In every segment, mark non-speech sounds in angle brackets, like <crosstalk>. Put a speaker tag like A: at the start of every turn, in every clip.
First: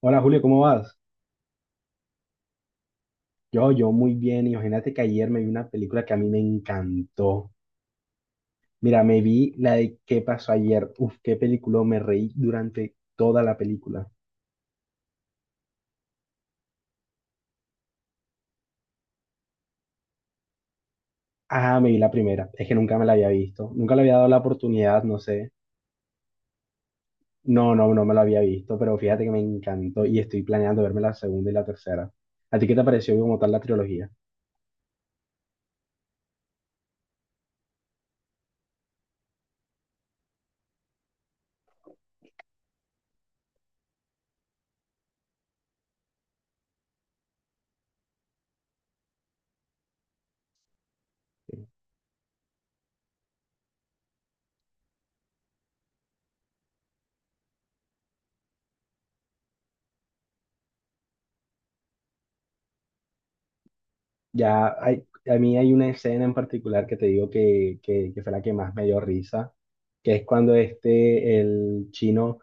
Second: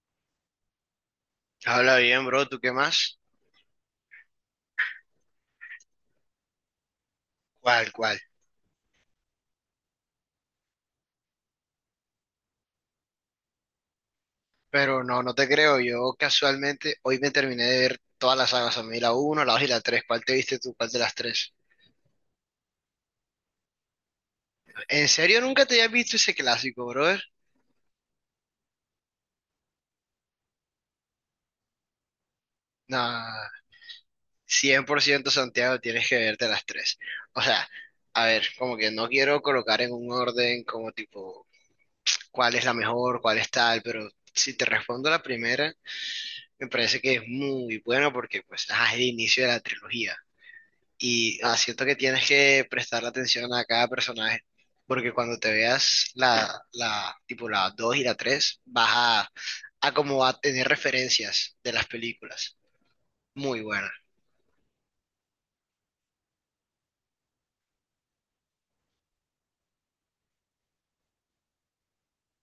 A: Hola Julio, ¿cómo vas?
B: Habla bien, bro, ¿tú qué más?
A: Yo muy bien. Imagínate que ayer me vi una película que a mí me encantó.
B: ¿Cuál, cuál?
A: Mira, me vi la de ¿Qué pasó ayer? Uf, qué película, me reí durante toda la película.
B: Pero no, no te creo. Yo casualmente hoy me terminé de ver todas las sagas. A mí la uno, la 2 y la tres. ¿Cuál te viste tú? ¿Cuál de las tres?
A: Ah, me vi la primera. Es que nunca me la había visto. Nunca le había dado la oportunidad,
B: ¿En
A: no
B: serio
A: sé.
B: nunca te habías visto ese clásico, brother?
A: No, no, no me la había visto, pero fíjate que me encantó y estoy planeando verme la segunda y la tercera. ¿A ti qué te pareció
B: Nah,
A: como tal la trilogía?
B: cien por ciento, Santiago, tienes que verte las tres. O sea, a ver, como que no quiero colocar en un orden como tipo cuál es la mejor, cuál es tal, pero si te respondo la primera, me parece que es muy buena porque pues ajá, es el inicio de la trilogía. Y siento que tienes que prestarle atención a cada personaje, porque cuando te veas tipo la 2 y la 3 vas a como a tener referencias de las películas. Muy buena.
A: Ya hay, a mí hay una escena en particular que te digo que fue la que más me dio risa, que es cuando este, el chino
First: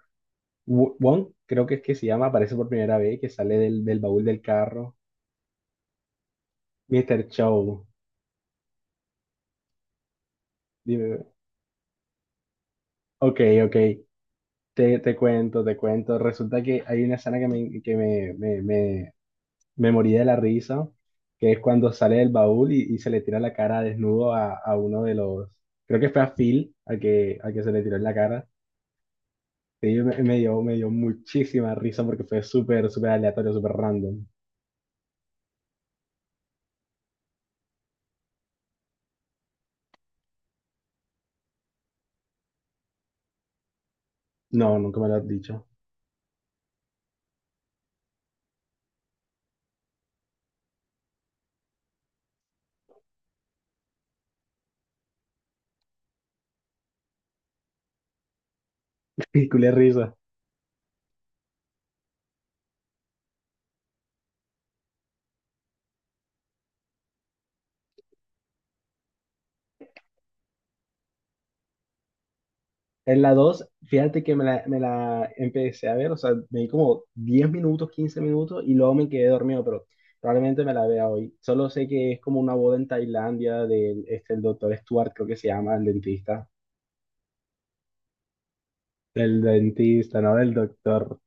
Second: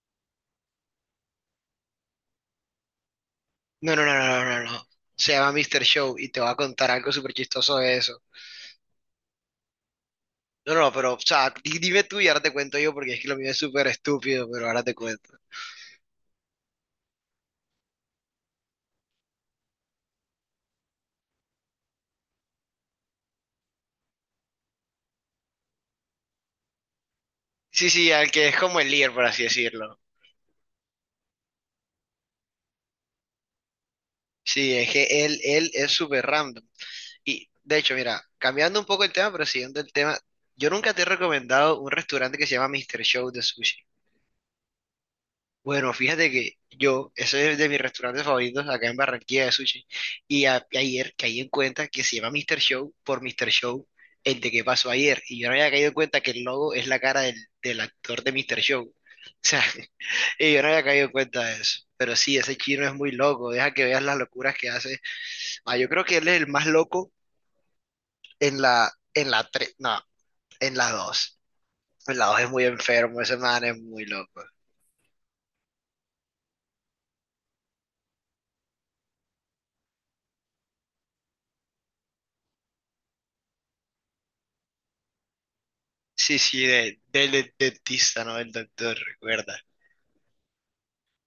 A: Wong, creo que es que se llama, aparece por primera vez, que sale del,
B: No,
A: del
B: no, no,
A: baúl del
B: no, no, no, no.
A: carro.
B: Se llama Mr. Show y te voy a contar algo
A: Mister
B: súper chistoso
A: Chow,
B: de eso. No, no, pero, o
A: dime.
B: sea, dime tú y ahora te cuento yo, porque es que lo
A: Ok,
B: mío es
A: ok,
B: súper estúpido, pero ahora te
A: te
B: cuento.
A: cuento, te cuento. Resulta que hay una escena que me morí de la risa, que es cuando sale del baúl y se le tira la cara desnudo a uno de los, creo que fue a Phil, al que se le
B: Sí,
A: tiró en
B: sí,
A: la
B: al que
A: cara.
B: es como el líder, por así
A: Sí,
B: decirlo.
A: me dio muchísima risa porque fue súper, súper aleatorio, súper random.
B: Sí, es que él es súper random. Y de hecho, mira, cambiando un poco el tema, pero siguiendo el tema, yo nunca te he recomendado un restaurante que se llama Mr. Show de sushi.
A: No, nunca me lo has dicho.
B: Bueno, fíjate que yo, ese es de mis restaurantes favoritos acá en Barranquilla de sushi. Y ayer caí en cuenta que se llama Mr. Show por Mr. Show, el de que pasó ayer? Y yo no había caído en cuenta que el logo es la cara del actor de Mr. Show. O
A: <laughs> Y
B: sea,
A: Culé
B: <laughs>
A: risa.
B: y yo no había caído en cuenta de eso. Pero sí, ese chino es muy loco. Deja que veas las locuras que hace. Ah, yo creo que él es el más loco en en la 3, en la dos. En la 2 es muy
A: En
B: enfermo,
A: la
B: ese man
A: 2,
B: es muy
A: fíjate que me
B: loco.
A: la, me la empecé a ver, o sea, me di como 10 minutos, 15 minutos y luego me quedé dormido, pero probablemente me la vea hoy. Solo sé que es como una boda en Tailandia del este, el doctor Stuart, creo que se llama, el
B: Sí,
A: dentista.
B: sí, del dentista, ¿no? El doctor,
A: El
B: recuerda.
A: dentista, no del doctor.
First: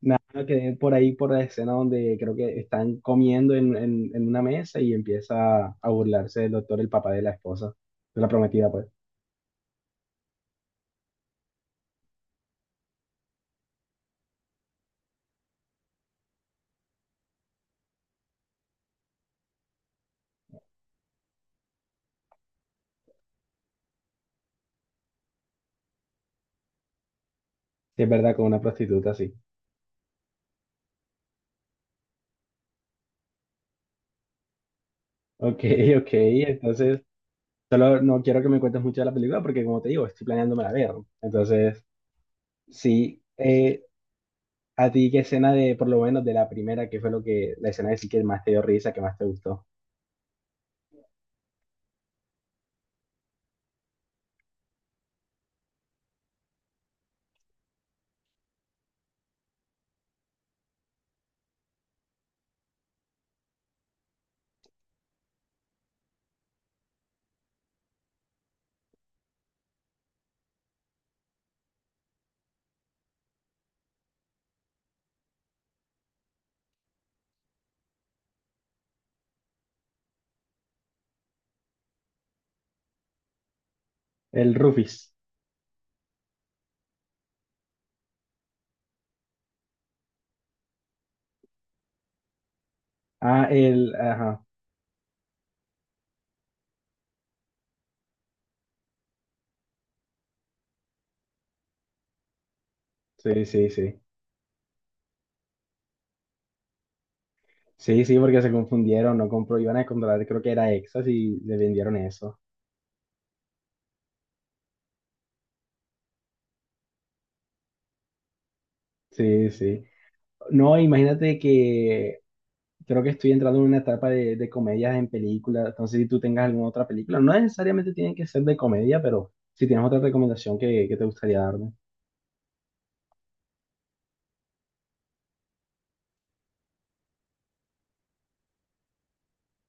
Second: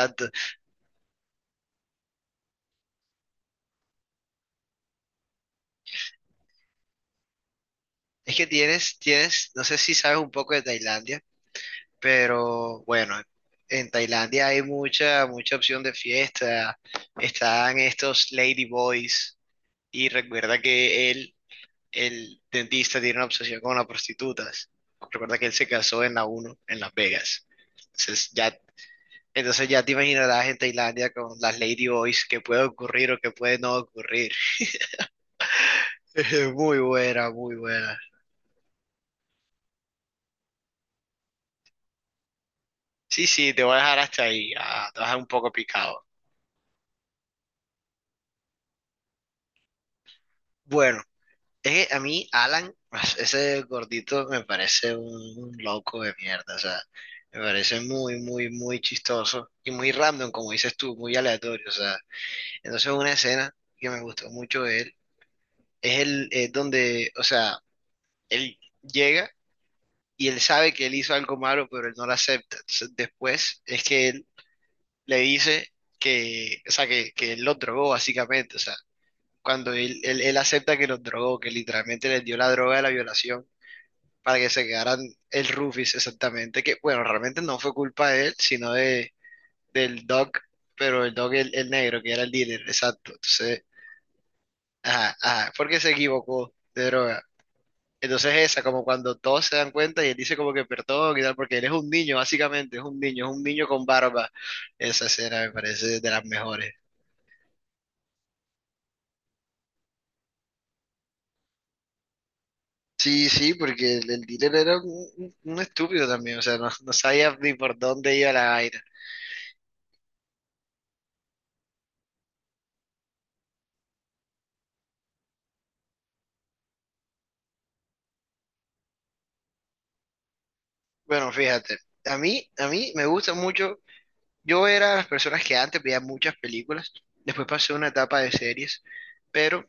A: Nada, quedé por ahí por la escena donde creo que están comiendo en una mesa y empieza a burlarse del doctor, el papá de la esposa, de la
B: Es que
A: prometida, pues.
B: tienes, no sé si sabes un poco de Tailandia, pero bueno, en Tailandia hay mucha opción de fiesta. Están estos lady boys y recuerda que el dentista tiene una obsesión con las prostitutas. Recuerda que él se casó en la uno en Las Vegas.
A: Si es
B: Entonces
A: verdad, con
B: ya.
A: una prostituta, sí.
B: Entonces ya te imaginarás en Tailandia con las Ladyboys qué puede ocurrir o qué puede no ocurrir.
A: Ok, <laughs> ok,
B: <laughs> Muy
A: entonces,
B: buena, muy buena.
A: solo no quiero que me cuentes mucho de la película porque, como te digo, estoy planeándome la ver. Entonces, sí,
B: Sí, sí, te voy a dejar hasta ahí. Ah,
A: a
B: te vas a
A: ti,
B: dejar
A: ¿qué
B: un poco
A: escena de, por lo
B: picado.
A: menos, de la primera, qué fue lo que, la escena que sí que más te dio risa, que más te gustó?
B: Bueno, es que a mí, Alan, <laughs> ese gordito me parece un loco de mierda. O sea, me parece muy, muy, muy chistoso y muy random, como dices tú, muy aleatorio. O sea, entonces una escena que me gustó mucho de él es es donde, o sea, él llega. Y él sabe que él hizo algo malo, pero él no lo acepta. Entonces, después es que él le dice o sea, que él lo drogó básicamente, o sea, cuando él acepta que los drogó, que literalmente les dio la droga de la violación para que
A: El
B: se quedaran.
A: Rufis.
B: El Rufus, exactamente, que bueno, realmente no fue culpa de él, sino de, del Doc, pero el Doc, el negro, que era el dealer, exacto.
A: Ah,
B: Entonces,
A: el, ajá,
B: ajá, ajá, porque se equivocó de droga. Entonces esa, como cuando todos se dan cuenta y él dice como que perdón y tal, porque él es un niño, básicamente, es un
A: sí,
B: niño
A: sí,
B: con
A: sí.
B: barba. Esa escena me parece de las mejores.
A: Sí, sí, porque se confundieron, no compró, iban a comprar, creo que era Exas y le vendieron eso.
B: Sí, sí, porque el dealer era un estúpido también, o sea, no, no sabía ni por dónde iba la vaina.
A: Sí, sí. No, imagínate que creo que estoy entrando en una etapa de comedias en películas, entonces si tú tengas alguna otra película, no necesariamente tienen que ser de comedia, pero si tienes otra recomendación que te
B: Bueno,
A: gustaría darme.
B: fíjate, a mí me gusta mucho, yo era de las personas que antes veía muchas películas, después pasé una etapa de series, pero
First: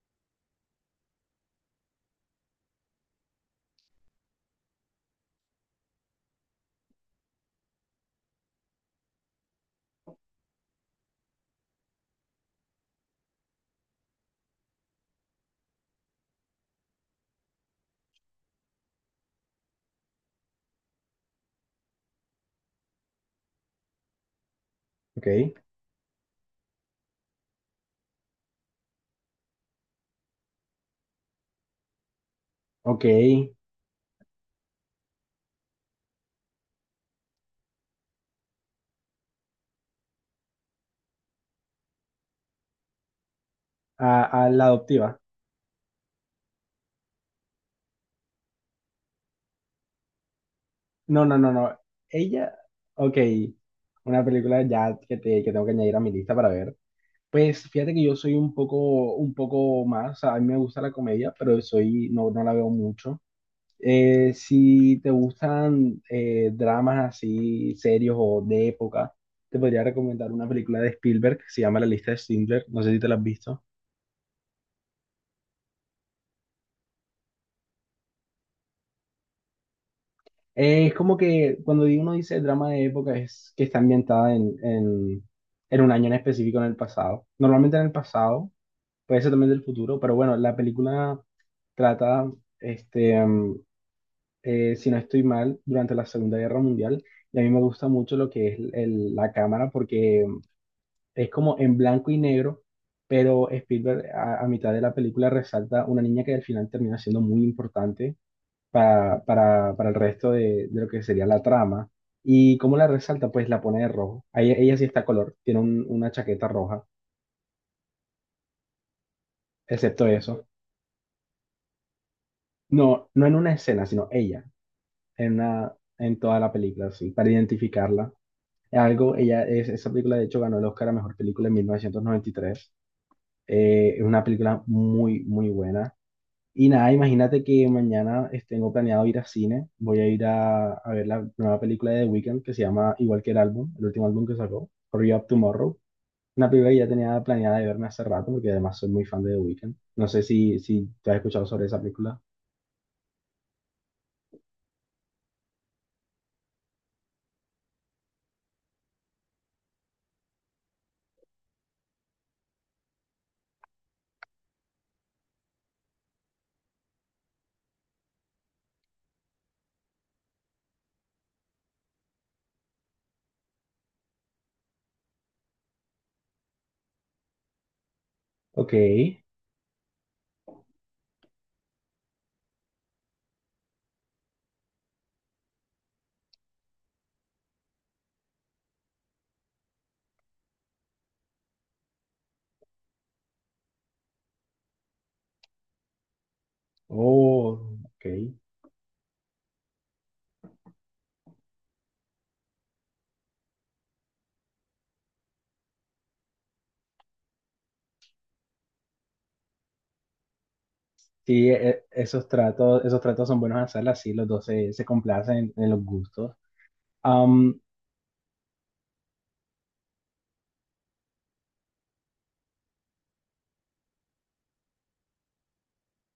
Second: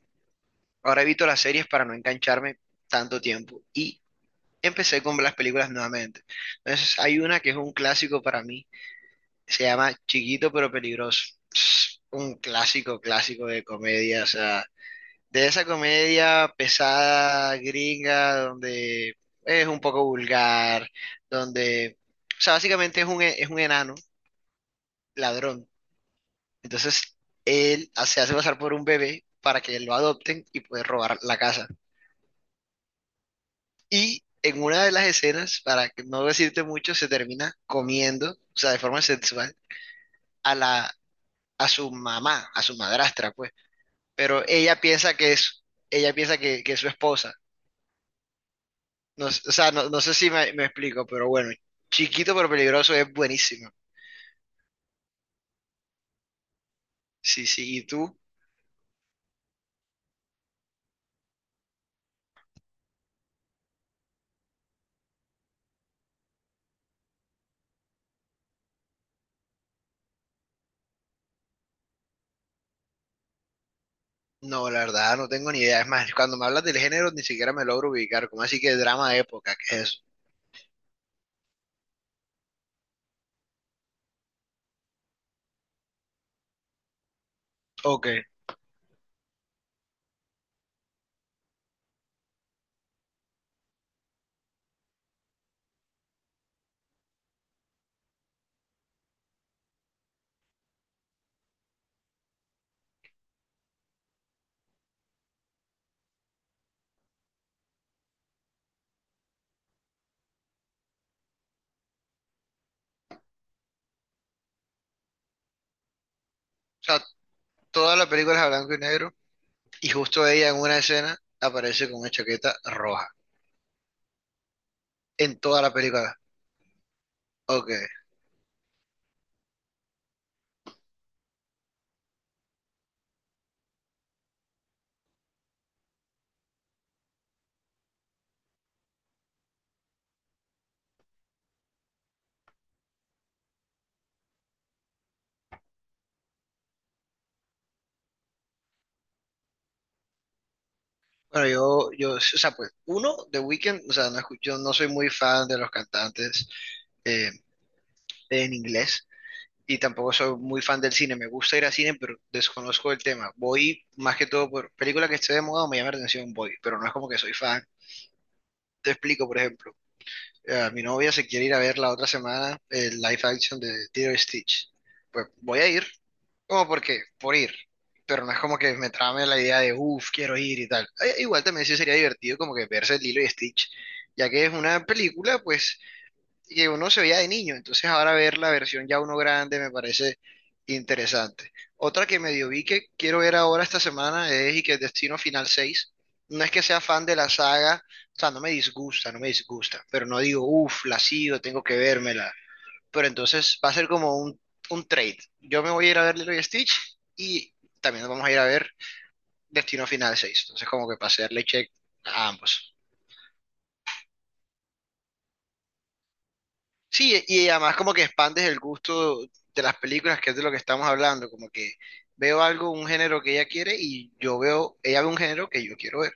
B: ahora evito las series para no engancharme tanto tiempo. Y empecé con las películas nuevamente. Entonces, hay una que es un clásico para mí, se llama Chiquito pero peligroso. Es un clásico, clásico de comedia, o sea, de esa comedia pesada, gringa, donde es un poco vulgar, donde, o sea, básicamente es un, es un enano
A: Ok,
B: ladrón. Entonces, él se hace pasar por un bebé para que lo adopten y poder robar la casa.
A: ok,
B: Y en una de las escenas, para que no decirte mucho, se termina comiendo, o sea, de forma sexual, a la, a su mamá, a su madrastra, pues.
A: a,
B: Pero
A: a la
B: ella piensa
A: adoptiva.
B: que es, ella piensa que es su esposa. No, o sea, no, no sé si me explico,
A: No,
B: pero
A: no, no,
B: bueno,
A: no,
B: chiquito pero
A: ella,
B: peligroso es
A: ok,
B: buenísimo.
A: una película ya que tengo que añadir a mi lista para ver.
B: Sí,
A: Pues
B: sí, ¿y
A: fíjate que yo
B: tú?
A: soy un poco más, o sea, a mí me gusta la comedia, pero soy, no, no la veo mucho. Si te gustan dramas así serios o de época, te podría recomendar una película de Spielberg que se llama La lista de Schindler, no sé si te la has visto.
B: No, la verdad, no tengo ni idea. Es más, cuando me hablas del género, ni siquiera me logro ubicar. ¿Cómo así que drama de época? ¿Qué es eso?
A: Es como que cuando uno dice drama de época es que está ambientada en un año en específico en el pasado. Normalmente en el
B: Ok.
A: pasado,
B: O
A: puede ser también del futuro, pero bueno, la película trata este, mm, si no estoy mal, durante la Segunda Guerra Mundial. Y a mí me gusta mucho lo que es la cámara porque es como en blanco y negro, pero Spielberg a mitad de la película resalta una niña que al final termina siendo muy importante para el resto de lo que sería la trama. ¿Y cómo la resalta? Pues la pone de rojo. Ella, sí está a color, tiene una chaqueta roja,
B: sea, todas las películas a blanco y negro. Y
A: excepto
B: justo
A: eso.
B: ella en una escena aparece con una chaqueta roja.
A: No, no en una escena, sino ella, en,
B: En toda la
A: una,
B: película.
A: en toda la película, sí, para
B: Ok.
A: identificarla. Algo, ella, esa película de hecho ganó el Oscar a Mejor Película en 1993. Es una película muy, muy buena. Y nada, imagínate que mañana tengo planeado ir a cine. Voy a ir a ver la nueva película de The Weeknd que se llama igual que el álbum, el último álbum que sacó, Hurry Up Tomorrow. Una película que ya tenía planeada de verme hace rato porque además soy muy fan de The Weeknd. No sé si te has escuchado
B: Bueno,
A: sobre esa
B: yo,
A: película.
B: o sea, pues, uno, The Weeknd, o sea, no, yo no soy muy fan de los cantantes eh, en inglés y tampoco soy muy fan del cine. Me gusta ir al cine, pero desconozco el tema. Voy más que todo por película que esté de moda o me llama la atención, voy, pero no es como que soy fan. Te explico, por ejemplo, mi novia se quiere ir a ver la otra semana el live action de Tiro Stitch. Pues voy a ir, como porque, por ir. Pero no es como
A: Ok.
B: que me trame la idea de, uff, quiero ir y tal. Igual también sí sería divertido como que verse Lilo y Stitch, ya que es una película, pues, que uno se veía de niño. Entonces ahora ver la versión ya uno grande me parece interesante. Otra que medio vi que quiero ver ahora esta semana es y que Destino Final seis. No es que sea fan de la
A: Oh,
B: saga,
A: ok.
B: o sea, no me disgusta, no me disgusta, pero no digo, uff, la sigo, tengo que vérmela, pero entonces va a ser como un trade. Yo me voy a ir a ver Lilo y Stitch y también nos vamos a ir a ver Destino Final 6. Entonces como que pasearle
A: Sí,
B: check a ambos.
A: esos tratos son buenos hacerlas, sí, los dos se complacen en, los gustos.
B: Sí, y
A: Am,
B: además como que expandes el gusto de las películas, que es de lo que estamos hablando, como que veo algo, un género que ella quiere y yo veo, ella ve un género que yo quiero ver.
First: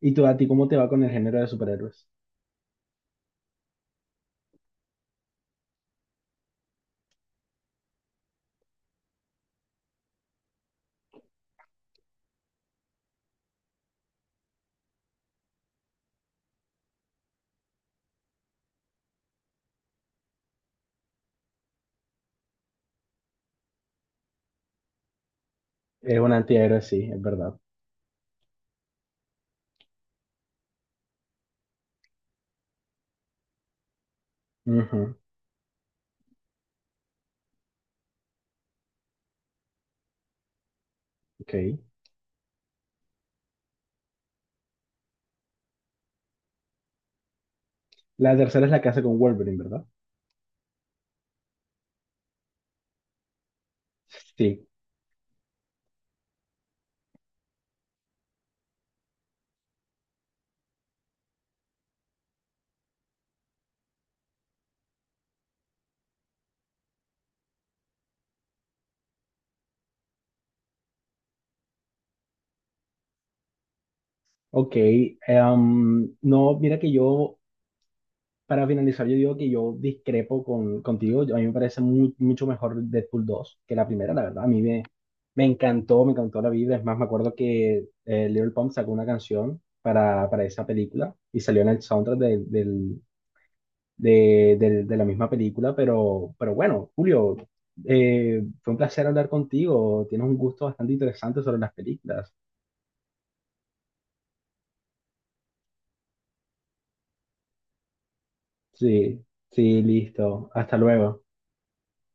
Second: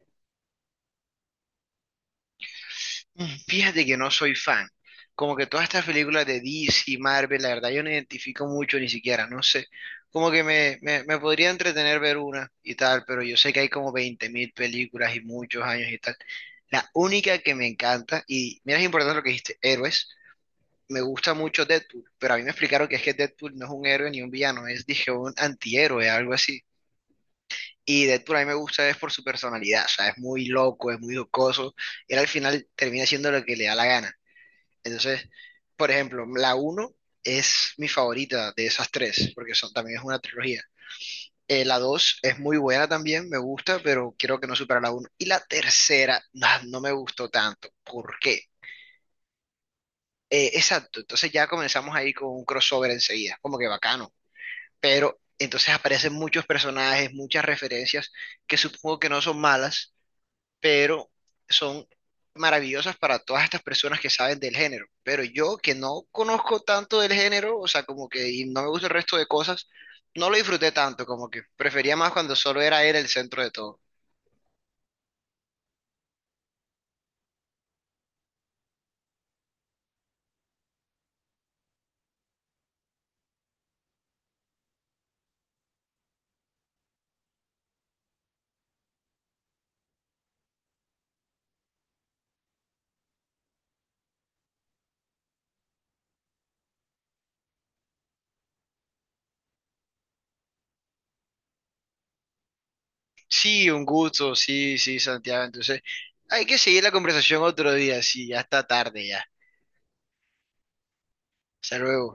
A: ¿y tú, a ti cómo te va con el género de superhéroes?
B: Mm, fíjate que no soy fan. Como que todas estas películas de DC y Marvel, la verdad yo no identifico mucho ni siquiera, no sé. Como que me podría entretener ver una y tal, pero yo sé que hay como 20.000 películas y muchos años y tal. La única que me encanta, y mira, es importante lo que dijiste, héroes, me gusta mucho Deadpool, pero a mí me explicaron que es que Deadpool no es un héroe ni un villano, es, dije, un antihéroe,
A: Es un
B: algo así.
A: antihéroe, sí, es verdad.
B: Y Deadpool a mí me gusta es por su personalidad, o sea, es muy loco, es muy jocoso, y él al final termina siendo lo que le da la gana.
A: Ujú,
B: Entonces, por ejemplo, la uno es mi favorita de esas tres, porque son, también es una trilogía.
A: ok.
B: La 2 es muy buena también, me gusta, pero creo que no supera la uno. Y la tercera, nah, no me gustó tanto. ¿Por
A: La
B: qué?
A: tercera es la que hace con Wolverine, ¿verdad?
B: Exacto, entonces ya comenzamos ahí con un crossover enseguida, como que bacano.
A: Sí,
B: Pero entonces aparecen muchos personajes, muchas referencias que supongo que no son malas, pero son maravillosas para todas estas personas que saben del género. Pero yo que no conozco tanto del género, o sea, como que y no me gusta el resto de cosas, no lo disfruté tanto, como que prefería más cuando solo era él el centro de todo.
A: ok. No, mira que yo para finalizar, yo digo que yo discrepo contigo. A mí me parece mucho mejor Deadpool 2 que la primera, la verdad. A mí me encantó, me encantó la vida. Es más, me acuerdo que Little Pump sacó una canción para esa película y salió en el soundtrack de la misma película. Pero bueno, Julio, fue un placer hablar contigo. Tienes un gusto bastante interesante sobre las películas.
B: Sí, un gusto, sí, sí, Santiago. Entonces, hay que seguir la conversación otro día, sí, ya está tarde
A: Sí,
B: ya.
A: sí, listo. Hasta luego.
B: Hasta luego.